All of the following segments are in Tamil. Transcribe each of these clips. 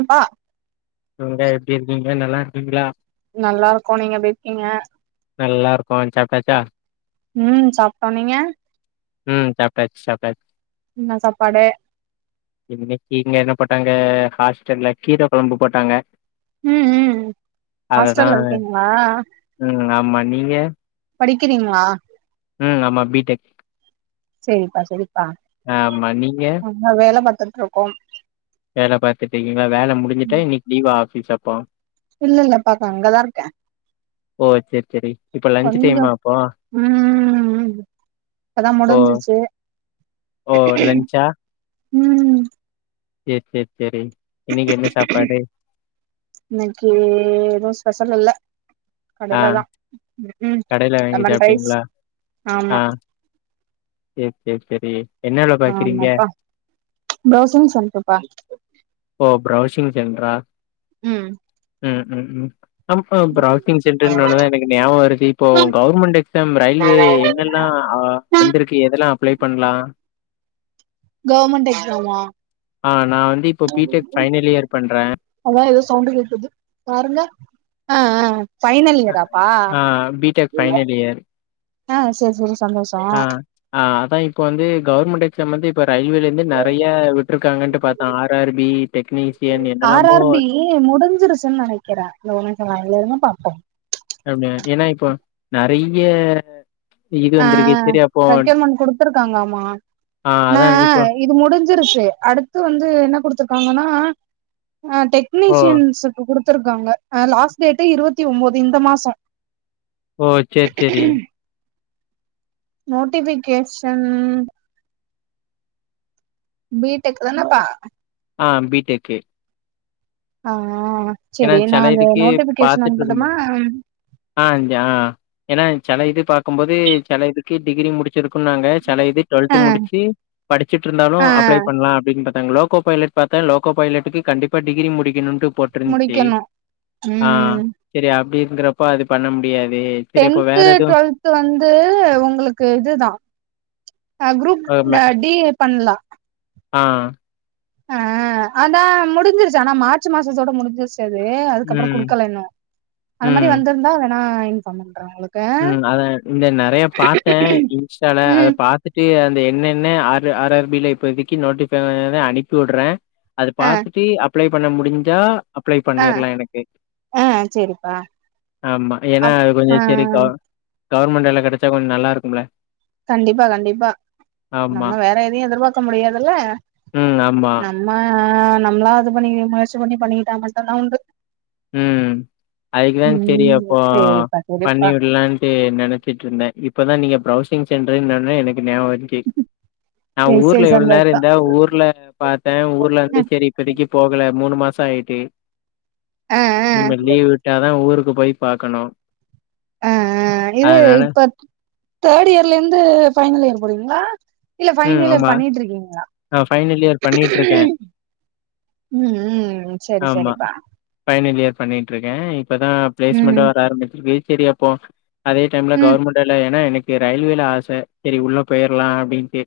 அப்பா நீங்க எப்டி இருக்கீங்க நல்லா இருக்கீங்களா நல்லா இருக்கோ நீங்க எப்டி இருக்கீங்க நல்லா இருக்கோ சாப்ட்டாச்சா ம் சாப்ட்டோ நீங்க ம் சாப்டாச்சு சாப்டாச்சு என்ன சாப்பாடு இன்னக்கி இங்க என்ன போட்டாங்க ஹாஸ்டல்ல கீரை கொழம்பு போட்டாங்க ம் ம் அததா ஹாஸ்டல்ல இருக்கீங்களா ம் ஆமா நீங்க படிக்கிறீங்களா ம் ஆமா பி டெக் செரிப்பா ஆமா நீங்க நா வேல பாத்துட்ருக்கோம் வேலை பாத்துட்டு இருக்கீங்களா வேலை முடிசுட்டா ம் இன்னக்கி லீவா ஆபிஸ் அப்போ இல்ல இல்ல பாக்க அங்கதா இருக்கே ஓ சேரி சேரி. கொஞ்சோ இப்ப லன்ச் டைமா அப்போ? ம் ம் இப்பதா ஓ முடிஞ்சிச்சி ஓ லன்ச்சா ம் சேரி சேரி சேரி இன்னக்கி என்ன சாப்பாடு இன்னக்கி எதுவு ஸ்பெஷல் இல்ல ஆ கடேலதா ம் ம் கடைல வாங்கி லெமன் ரைஸ் சாப்ட்டீங்களா? ஆமா சேர் சேர் செரி ஆமாப்பா பிரவுசிங் சென்டர்ப்பா ஓ பிரவுசிங் சென்ட்ரா ம் ம் ம் ம் ஆமா பிரவுசிங் சென்டர்ன்ன ஒன்னதா எனக்கு ஞாபகோ வருது இப்போ கவுர்மெண்ட் எக்ஸாம் ரயில்வே என்னெல்லா வந்துருக்கு எதெல்லா அப்ளே பண்ணலா கவர்மெண்ட் எக்ஸாமா ஆ நா வந்து இப்ப பி டெக் ஃபைனல் இயர் பண்றே அதா ஏதோ சவுண்ட் கேக்குது பாருங்க ஆ ஆ ஃபைனல் இயராப்பா ஆ பிடெக் ஃபைனல் இயர். ஆ செரி செரி சந்தோஷோ ஆ, ஆ அதா இப்ப வந்து கவர்மெண்ட் எக்ஸாம் வந்து இப்ப ரயில்வேல இருந்து நெறையா விட்டுருக்காங்கட்டு பாத்தோ ஆர் ஆர் பி டெக்னீசியன் என்னெல்லாமோ ஏ முடிஞ்சிருச்சின்னு நெனைக்கிறே இந்த ஒரு நிம்சோ லயன்லயே இருங்க பாப்போ அப்டியா ஏன்னா இப்போ நெறைய இது ஆ வந்திருக்கு. சரி அப்போ ரெக்யூர்மென்ட் குடுத்துருக்காங்க ஆமா ஆ நா அதான் இப்போ இது முடிஞ்சிருச்சி அடுத்து வந்து என்ன குடுத்துருக்காங்கன்னா ஆ ஓ! டெக்னீஷியன்ஸ க்கு குடுத்துருக்காங்க ஆ லாஸ்ட் டேட் இருவத்தி ஒம்போது இந்த மாசோ ஓ சேரி சேரி நோட்டிஃபிகேஷன் பீ டெக் தானப்பா ஆ பி டெக் ஆ ஏன்னா சேரி நா செல அத இதுக்கு நோட்டிஃபிகேஷன் பாத்துட்டு இருக்கும்போ அனுப்பட்டுமா ஆ ச ஆ ஏன்னா செல இது பாக்கும்போது செல இதுக்கு டிகிரி முடிச் சிருக்கணுனாங்க செல இது டுவல்த் ஆ முடிச்சு படிச்சிட்டு இருந்தாலு ஆ அப்ளே பண்ணலா அப்டின் அங்க லோகோ பைலட் பாத்தே லோகோ பைலட்டுக்கு கண்டிப்பா டிகிரி முடிகணுன்ட்டு போட்டுருந் ச்சி முடிக்கணு ஆ ம் செரி அப்டி இருக்றப்போ அது பண்ண முடியாது செரி அப்ப டென்த் வேற எதுவு டுவெல்த் வந்து ஒங்களுக்கு இதுதா குரூப் ஆ மெ- டி ஏ பண்ணலாம் ஆ ஆ அதான் முடிஞ்சிருச்சு ஆனா மார்ச் மாசத்தோட முடிஞ்சிருச்சு அதுக்கப்புறம் ம் கொடுக்கல இன்னும் அந்த ம் மாதிரி வந்திருந்தா வேணா இன்ஃபார்ம் பண்றேன் உங்களுக்கு ம் அத இந்த நிறைய பாத்தேன் இன்ஸ்டால அத ம் பா பாத்திட்டு அது என்னண்ணு ஆ ஆர் ஆர்பில இப்பதிக்கு நோட்டிபி அனுப்பி விடுறேன் அது ஆ பாத்துட்டு அப்ளை பண்ண முடிஞ்சா அப்ளை ஆ பண்ணிடலாம் எனக்கு ஆ சேரிப்பா ஆமா ஏன்னா அப் ஆ கொஞ்சம் சரி கவ கவர்மெண்ட் வேல கிடச்சா கொஞ்சம் நல்லாருக்கும் இல்ல கண்டிப்பா கண்டிப்பா ஆமா. நம்ம வேற எதையும் எதிர்பாக்க முடியாதுல்ல ம். ஆமா. நம்ம நம்மளாம் அது பண்ணி முயற்சி பண்ணி பண்ணிக்கிட்டா மட்டும் தான் உண்டு ம் அதுக்குதா சரி ம் அப்போ சேரிப்பா பண்ணி சேரிப்பா விடலான் நினைச்சிட்டு இருந்தேன் இப்பதா நீங்க பிரவுசிங் சென்டருனொன்ன எனக்கு ஞாபகம் வந்திச்சு நான் சேரி சேரி ஊர்ல எவ்ளோவு நேரம் சந்தோஷோ இருந்தா ஊர்ல பாத்தேன் ஊர்ல வந்து சரி இப்பதைக்கு போகல மூணு மாசம் ஆயிட்டு ஆ ஆ இனிம ஆ லீவ் விட்டாதான் ஊருக்கு போய் பாக்கணும் ஆஆ இது இப்ப தேர்ட் இயர்ல இருந்து ஃபைனல் இயர் போறீங்களா இல்ல ம் ஃபைனல் இயர் ஆமா பண்ணிட்டுருக்கீங்களா ஆ ஃபைனல் இயர் பண்ணிட்ருக்கே ம்‌ம் சரி ஆமா சரிப்பா ஃபைனல் இயர் பண்ணிட்டுருக்கே இப்பதான் பிளேஸ்மெண்ட் ம் வர ஆரம்பிச்சிருக்கு சரி அப்போ அதே டைம்ல ம் கவர்மெண்ட்ல ஏன்னா எனக்கு ரயில்வேல ஆசை சரி உள்ள போயிடலாம் அப்படின்னுட்டு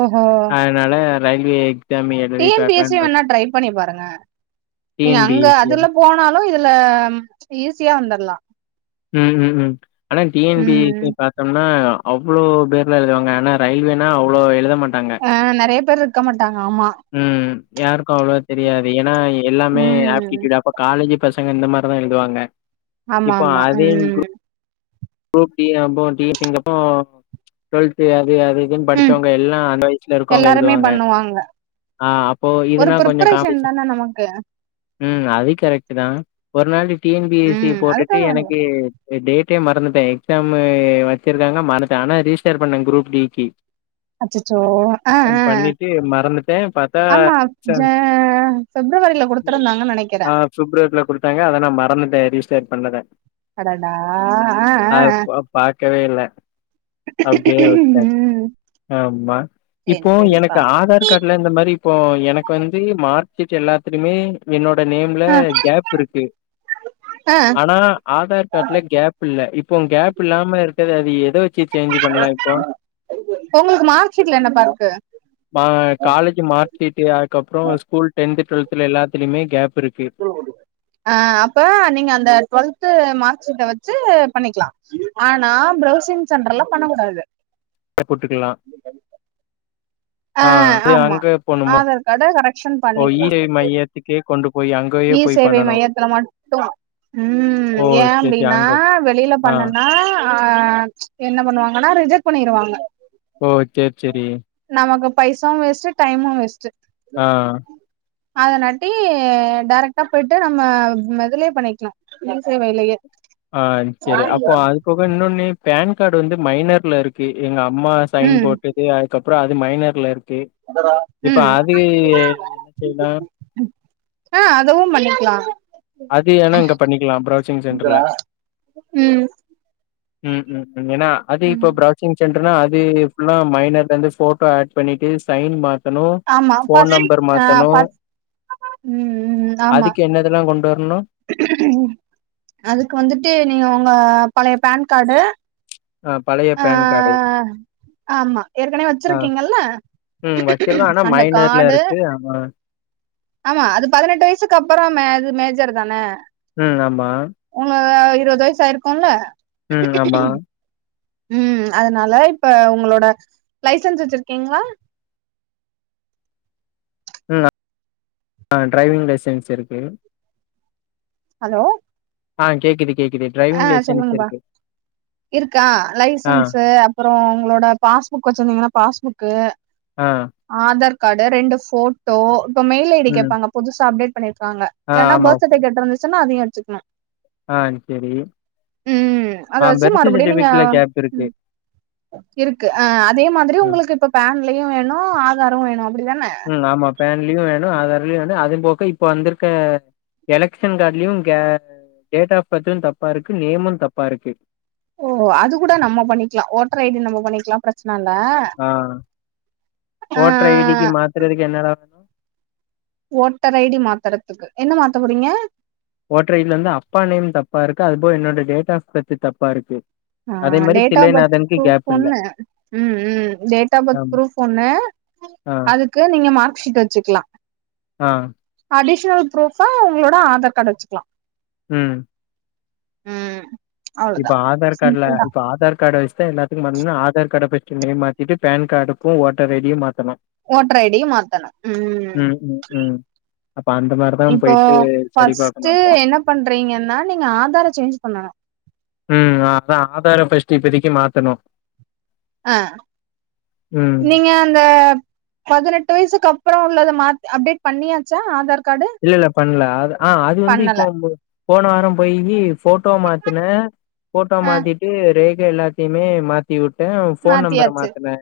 ஓஹோ அதனால ரயில்வே எக்ஸாம் டி எழுதி என்பி எஸ் சி பாக்கலான்னு பாத் வேணா ட்ரை பண்ணி பாருங்க டி நீங்க என் பி வேணா எஸ் சியா அதுல போனாலும் இதுல ஈஸியா வந்துடலாம் ம்ம்ம் ஆனா டீ ன் பி ம் சிக்கா போட்டோம்னா அவ்ளோ பேர்ல எழுதுவாங்க ஆனா ரயில்வேனா அவ்ளோ எழுத மாட்டாங்க ஆ நிறைய பேர் இருக்க மாட்டாங்க ஆமா ம் யாருக்கும் அவ்வளவோ தெரியாது ஏன்னா எல்லாமே ம் ஆப்டூடா பாக்க காலேஜி பசங்க இந்த மாதிரிதான் எழுதுவாங்க ஆமா இப்போ ஆமா அதே கு ம் குரூப் டியூஷன் அப்போ டுவெல்து அது அது ம் படிச்சவங்க எல்லாம் அந்த வயசுல இருக்கவங்க எல்லாருமே எழுதுவாங்க பண்ணுவாங்க ஆ அப்போ ஒரு இதுனா கொஞ்சம் ப்ரிப்பரேஷன் காம்படீசன் தான நமக்கு ம் அது கரெக்ட் தான் ஒரு நாள் டி என் பி எசி ம் போட்டுட்டு அதுக்காக வேண எனக்கு டேட்டே மறந்துட்டு எக்ஸாம் வச்சிருக்காங்க மறந்துட்டேன் ஆனா ரிஜிஸ்டர் பண்ணேன் குரூப் டி க்கு அச்சச்சோ ஆ ஆ பேர் பாத்தா ஆமா ஜ பிப்ரவரியில கொடுத்திருந்தாங்கன்னு ஆ நினைக்கிறேன் பிப்ரவரில கொடுத்தாங்க அத நான் மறந்துட்டேன் ரெஜிஸ்டர் பண்ணத அடடா ஆ பாக்கவே இல்ல அப்படியே விட்டேன் ம் ஆமா சேரி இப்போ சேரிப்பா எனக்கு ஆதார் ஆதார் கார்டுல இந்த மாதிரி இப்போ எனக்கு வந்து மார்க்சீட் எல்லா என்னோட நேம்ல ஆ கேப் இருக்கு ஆ ஆனா ஆதார் கார்டுல கேப் இல்ல இப்போ கேப் இல்லாம இருக்கறது அது எத வெ ச்சி சேஞ்ச்சி பண் உங்களுக்கு மார்க்சீட்ல என்னபா இருக்கு அ காலேஜ் மார்க் ஷீட்டு அதுக்கப்பறோ ஸ்கூல் டென்து டுவெல்த்துல எல்லாத்துலயுமே கேப் இருக்கு. ஆ அப்ப நீங்க அந்த டுவெல்த் மார்க்ஷீட்ட வெச்சு பண்ணிக்லா ஆனா ப்ரௌசிங் சென்டர்ல பண்ண கூடாது ல போட்டுக்கலா ஆ ஆமா போணுமா? ஆதார் கார்ட்ட கரெக்க்ஷன் ஓ பண்ணிக்லா இ-சேவை மையத்துக்கே கொண்டு போய் அங்கயே ஈ போய் சேவை பண்ணணும். மையத்துல மட்டு ம் ஓ! ஏ சரி, சரி அப்டின்னா அங்க வெளில ஆ. பண்ணனா ஆ என்ன பண்ணுவாங்கனா ரிஜெக்ட் பண்ணிருவாங்க ஓகே ச்செரி நமக்கு பைசாவு வேஸ்ட்டு டைமு வேஸ்ட்டு ஆ அதனாட்டி டேரக்ட்டா போயிட்டு நம்ம இதிலயே பண்ணிக்லா இ சேவையிலயே ஆ சரி அப்போ அது போக இன்னொன்னு பேன் கார்டு வந்து மைனர்ல இருக்கு எங்க அம்மா சைன் ம் போட்டது அதுக்கப்றோ அது மைனர்ல இருக்கு இப்ப ம் அது செய்லா ஆ அதவு பண்ணிக்லா அது என்னங்கா பண்ணிக்லா ப்ரௌசிங் சென்டர்ல ம் ம் ம் ம் ஏனா அது இப்ப ம் ஃப்ராச ப்ரௌசிங் சென்டர்னா அது ஃபுல்லா மைனர்லந்து போட்டோ ஆட் பண்ணிட்டு சைன் வா ங்கனு ஆமா போன் ஃபஸ்ட் நம்பர் ஆ மாத்தணு ஃபஸ்ட் ம் ம் ஆமா அதுக்கு என்னதல்லா கொண் ன்னு அதுக்கு வந்துட்டு நீங்க உங்க பழைய பேன் கார்டு ஆ பழைய ஆ பேன் கார்டு ஆமா ஏற்கனவே ஆ வச்சிருக்கீங்கல்ல ம் வச்சிருக்கோ ஆனா அந்த மைனர்ல கார்டு இருக்கு ஆமா ஆமா அது பதினெட்டு வயசுக்கு அப்புற மே அது மேஜர் தான அ ஆமா உங்க இருவது வயசு ஆயிருக்குல்ல ம் ஆமா. ம் அதனால இப்ப உங்களோட லைசன்ஸ் வெச்சிருக்கீங்ளா ம் ஆ ஆ டிரைவிங் லைசென்ஸ் இருக்கு ஹலோ ஆ கேக்குது கேக்குது ஆ டிரைவிங் லைசன்ஸ் சொல்லுங்கப்பா இருக்கு. இருக்கா ஆ லைசன்ஸு அப்புற உங்களோட பாஸ்புக் வச்சிருந்தீங்கனா பாஸ்புக்கு ஆ ஆதார் கார்ட் ரெண்டு போட்டோ இப்ப மெயில் ஐ டி ம் கேப்பாங்க புதுசா அப்டேட் பண்ணிருக்காங்க ஆ இல்லனா ஆமா பர்த் சர்டி பிகேட் இருந்துச்சுனா அதையு வெச்சுக்கனு ஆ செரி ம் அத வெச்சு மறுபடியு நீங்க கேப் இருக்கு. ம் இருக்கு ஆ அதே மாதிரி ம் உங்களுக்கு இப்ப பேன்லயு வேணு ஆதாரு வேணு அப்பிடிதான ஆமா பேன்லயு வேணு ஆதார்லயு வேணு அது போக இப்ப வந்திருக்க எலக்க்ஷன் கார்ட்லயு கே டேட் ஆஃப் பர்த்து தப்பா இருக்கு நேமு தப்பா இருக்கு ஓ அது கூட நம்ம பண்ணிக்லா ஓட்டர் ஐடி நம்ம பண்ணிக்லா ப்ரச்சன இல்ல ஆ ஆ ஓட்றைடிக்கு மாத்திரதுக்கு என்னலா ஓட்டர் ஐடி மாத்துறதுக்கு என்ன மாத்த போறீங்க ஓட்டுற ஐடில வந்து அப்பா நேம் தப்பா இருக்கு அதுபோல என்னோட டேட் ஆஃப் பெர்து தப்பா இருக்கு ஆ அதே மாரி டேட் ஆஃப் பர்த் தில்லைநாதனுக்கு ப்ரூப் கேப் இல்ல. ஒண்ணு ம் ம் டேட் ஆஃப் பர்த் ஆம் ப்ரூப் ஒண்ணு ஆ அதுக்கு நீங்க மார்க் ஷீட் வச்சுக்கலா ஆ அடிஷனல் ப்ரூஃபா உங்களோட ஆதார் காட் வச்சுக்கலா ம் ம் இப்ப அவ்ளோதா ஆதார் காடுல சிம்பிள் தா இப்ப ஆதார் காடு வச்த்தா எல்லா [unintelligible] ஆதார் கார்ட ஃபஸ்ட்டு [unintelligible] மாத்திட்டு பேன் கார்டுக்கு ஓட்டர் ஐடியு மாத்தணு ஓட்ர ஐ டியு மாத்தனு ம் ம், ம். அப்ப அந்த மாரிதான் இப்போ போயிட்டு சரி பாக்கணும் பஃஸ்ட்டு அப்போ. என்ன பண்றீங்கன்னா நீங்க ஆதார சேஞ்ச் பண்ணணு ம் அதா ஆதார ஃபஸ்டு இப்பதிக்கு மாத்தணு அ ம். நீங்க அந்த பதினெட்டு வயசுக்கு அப்புறோ உள்ளத மாத்தி அப்டேட் பண்ணியாச்சா ஆதார் காடு இல்ல இல்ல பண்ல அது ஆ அது வந்து இப்போ போன வாரோ பொய்யி ஃபோட்டோ மாத்தின ஃபோட்டோ ஆ மாத்திட்டு ரேகை எல்லாத்திமே மாத் தி உட்டு ஃபோன் நம்பர மாத்தியாச்சு மாத்துன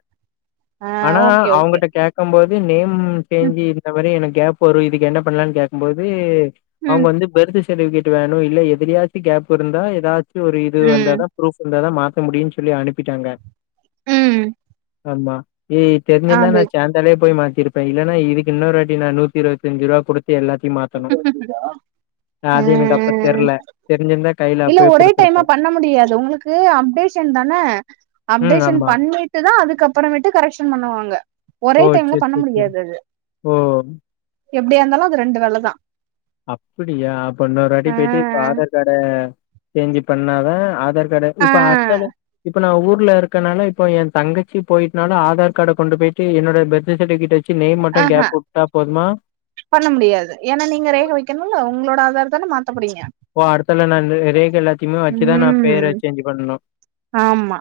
ஆ ஆனா ஓகே ஓகே அவங்கட்ட கக்கும் போது நேம் ம் ம் சேஞ்சு இந்த மாரி எனக்கு கேப் வரு இதுக்கு என்ன பண்லான் கேக்கும்போது அவங்க ம் வந்து பெர்து சர்ட்டிபிகேட் வணு இல்ல எதுலியாச்சு கேப் இருந்தா ஏதாச்சு ஒரு இது ம் வந்தாதா ப்ரூப் இருந்தாதா மாத்த முடியுன் சொல்லி அனுப்பிட்டாங்க ம் ஆமா ஏ தெர்சிருந்தா நா அது சம் ஒடனே போய் மாத்திருப்ப இல்லன்னா இதுக்கு இன்னொருவாட்டி நா நூத்திஇருவத்தஞ்சு ரூவா குடுத் து எல்லாத்தையு மாத்தணு புரிதா அது எனக்கு அப்ப தெர்ல தெரிஞ்சிருந்தா கைல அப்பயே குடுத்துருப் மே பண்ண முடியாது உங்களுக் இது அப்டேஷன் தான ம். அப்டேஷன் ஆமா. பண்ணிட்டு தா அதுக்கப்புறமேட்டு கரெக்ஷன் பண்ணுவாங்க ஒரே ஓ! டைம்ல சரி, பண்ண சரி, சரி. முடியாது அது ஓ எப்டியாந்தாலு அது ரெண்டு வேலதா அப்படியா அப்ப இன்னொரு வாட்டி ஆ போய்ட்டு இப்ப ஆதார் காட சேஞ்சு பண்ணாதா ஆதார் காட ஆ இப்ப அடுத்தால இப்ப நா ஊர்ல இருக் கனால இப்ப எ தங்கச்சி போய்னால ஆதார் கார்ட கொண்டு போய்ட்டு என்னோட பெர்த்து சர்டிபிகேட்ட கிமே மட்டு ஆஹா கேப் உட்டா போதுமா பண்ண முடியாது ஏன்னா நீங்க ரேக வைக்கணுல்ல உங்களோட ஆதார் தான மாத்த போறீங்க ஓ அடுத்தால நானா ரேக எல்லாத்தைமே வச்சிதா நா ம் பேர சேஞ்ச்சு பண்ணனு ஆமா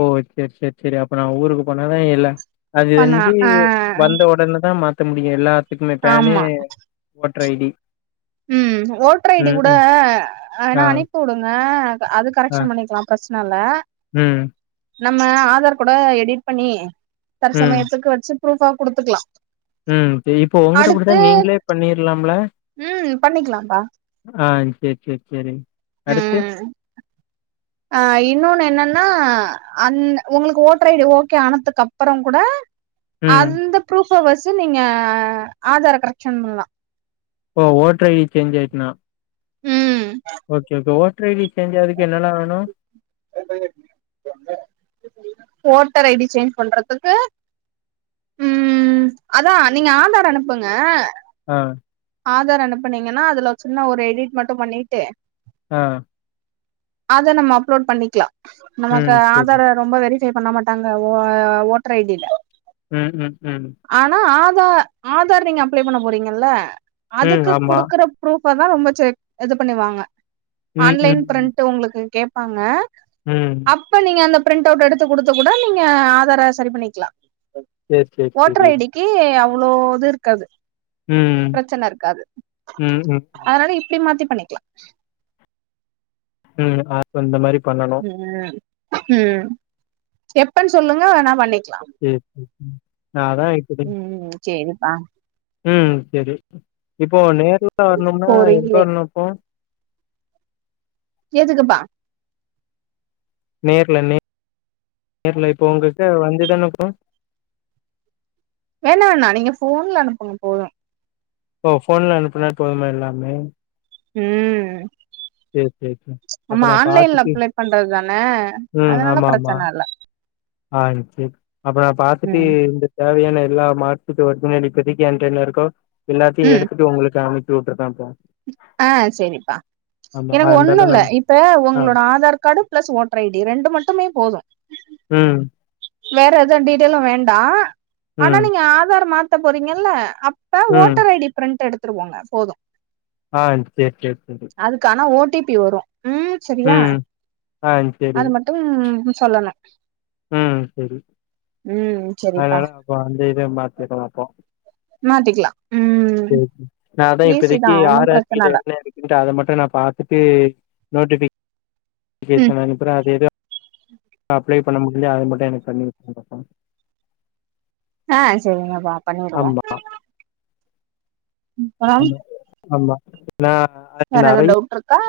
ஓ சேரி சேரி சேரி அப்ப நா ஊருக்கு போனாதா எல்ல அது பண்ணா வந்து ஆ வந்த உடன தா மாத்த முடியு எல்லாத்துக்குமே பனு ஆமா ஓட்ரைடி ம் ஓட்ர ஐடி கூட ஆ, அனா அனுப்பி உடுங்க அது கரெக்ஷன் பண்ணிக்லாம் பர்ஸ்னலா உம் நம்ம ஆதார் கூட எடிட் பண்ணி ம், தர்சமயத்துக்கு வெச்சு ப்ரூஃபா குடுத்துக்குலா ம் இப்ப இப்போ உங்கிட்ட கூடதா நீங்களே பண்ணிருலாம்ல ம் பண்ணிக்கலாப்பா ஆ சேரி சேரி சேரிங் அடுத்து அ அ இன்னொன்னு என்னன்னா அன் உங்களுக்கு ஓட்டர் ஐ டி ஓகே ஆனதுக்கு அப்பறம் கூட ம் அந்த ப்ரூஃப் வெச்சு நீங்க ஆதார் கரெக்க்ஷன் பண்ணலா ஓ ஒட்டர் ஐ டி சேஞ்ச் ஆயிருக்குனா ஓகே இப்ப ஓட்டர் ஐ டி சேஞ்ச் ஆகறதுக்கு என்னலா வேணு ஓட்டர் ஐ டி சேஞ்ச் பண்றதுக்கு உம் அதா நீங்க ஆதார் அனுப்புங்க ஆஹ் ஆதார் அனுப்புனீங்கன்னா அதுல சின்ன ஒரு எடிட் மட்டு பண்ணிட்டு ஆஹ் அத நம்ம அப்லோட் பண்ணிக்கலா நமக்கு ம் சரி ஆதார் ரொம்ப வெரிஃபை பண்ண மாட்டாங்க ஓட்டர் ஐடியில உம் உம் உம் ஆனா ஆதார் ஆதார் நீங்க அப்ளை பண்ண போறீங்கல்ல ம் அதுக்கு ஆமா குடுக்கற ப்ரூஃப் தா ரொம்ப இது பண்ணுவாங்க ம் ஆன்லைன் ம் பிரிண்ட் உங்களுக்கு கேப்பாங்க உம் அப்ப நீங்க அந்த பிரிண்ட் அவுட் எடுத்து குடுத்து கூட நீங்க ஆதார சரி பண்ணிக்கலா சேரி சேரி ஓட்ரு சேரி ஐடிக்கு அவ்ளோ இது இருக்காது ம் பிரச்சன இருக்காது ம் ம் ம் அதனால இப்டி மாத்தி பண்ணிக்லா ம் இந்த மாரி இந்த மாரி பண்ணனு ம் ம் எப்பன்னு சொல்லுங்க வேணா பண்ணிக்லா சரி சரி நாலா எப்புடி ம் சேரிப்பா ம் சரி இப்போ நேர்ல வரணும்னா எங்க போறீங்களே வரணு இப்போ கேக்குதுப்பா நேரல நே நேரல இப்போ உங்களுக்கு வந்துதானே இப்போ வேணா வேண்ணா நீங்க ஃபோன்ல அனுப்புங்க போது ஓ ஃபோன்ல அனுப்புனா போதுமா எல்லாமே உம் சேரி சேரி சேரி ஆமா அப்ப நா ஆன்லைன்ல பாத்துட்டு அப்ளை பண்றது தானே அதனால பிரச்சன இல்ல ஆஹ் சரி அப்றோ நா பாத்துட்டு ம் இந்த தேவையான எல்லா மார்க்ஷீட் ஒர்ஜினலு இப்போதிக்கு உன்ட இருக்கோ எல்லாத்தையு எடுத்துட்டு உங்களுக்கு அமி ட்ரு தான்ப்போ ஆஹ் சரிப்பா எனக்கு ஒண்ணு அதனால இல்ல நம் இப்ப ஆ. உங்களோட Aadhaar card plus voter ID ரெண்டு மட்டுமே போது உம் வேற எதுவு டீட்டெய்லு வேண்டா ஆனா ம், நீங்க ஆதார் மாத்த போறீங்கல்ல அஹ் ம். ஓட்டர் ஐடி பிரிண்ட் எடுத்துருவோங்க போது ஆஹ் சேரி சேரி சரி அதுக்கு ஆனா ஓடிபி வரு ம் சரியா ம். ஆ சரி. அது மட்டு டும் சொல்லணு ம் சரி உம் சரிப்பா இப்ப வந்து இத மாத்திரலா அப்போ மாத்திக்கலா உம் சரி நா அதா இப்போதைக்கு ஆறு ஆர்மில பிரச்சன இல்ல என்ன இருக்கு அத மட்டு நா பாத்தாட்டு நோட்டிஃபிகேஷன் அனுப்புறே உம் [unintelligible] அப்ளை பண்ண முடியுது அது மட்டு அனுப்புங்க எனக்கு பண்ணி ஆ சொல்லுங்கப்பா பண்ணிடுவோ ஆ அப்புறம் ஆமா ஆமா நா வேற எது டவ்ட்ருக்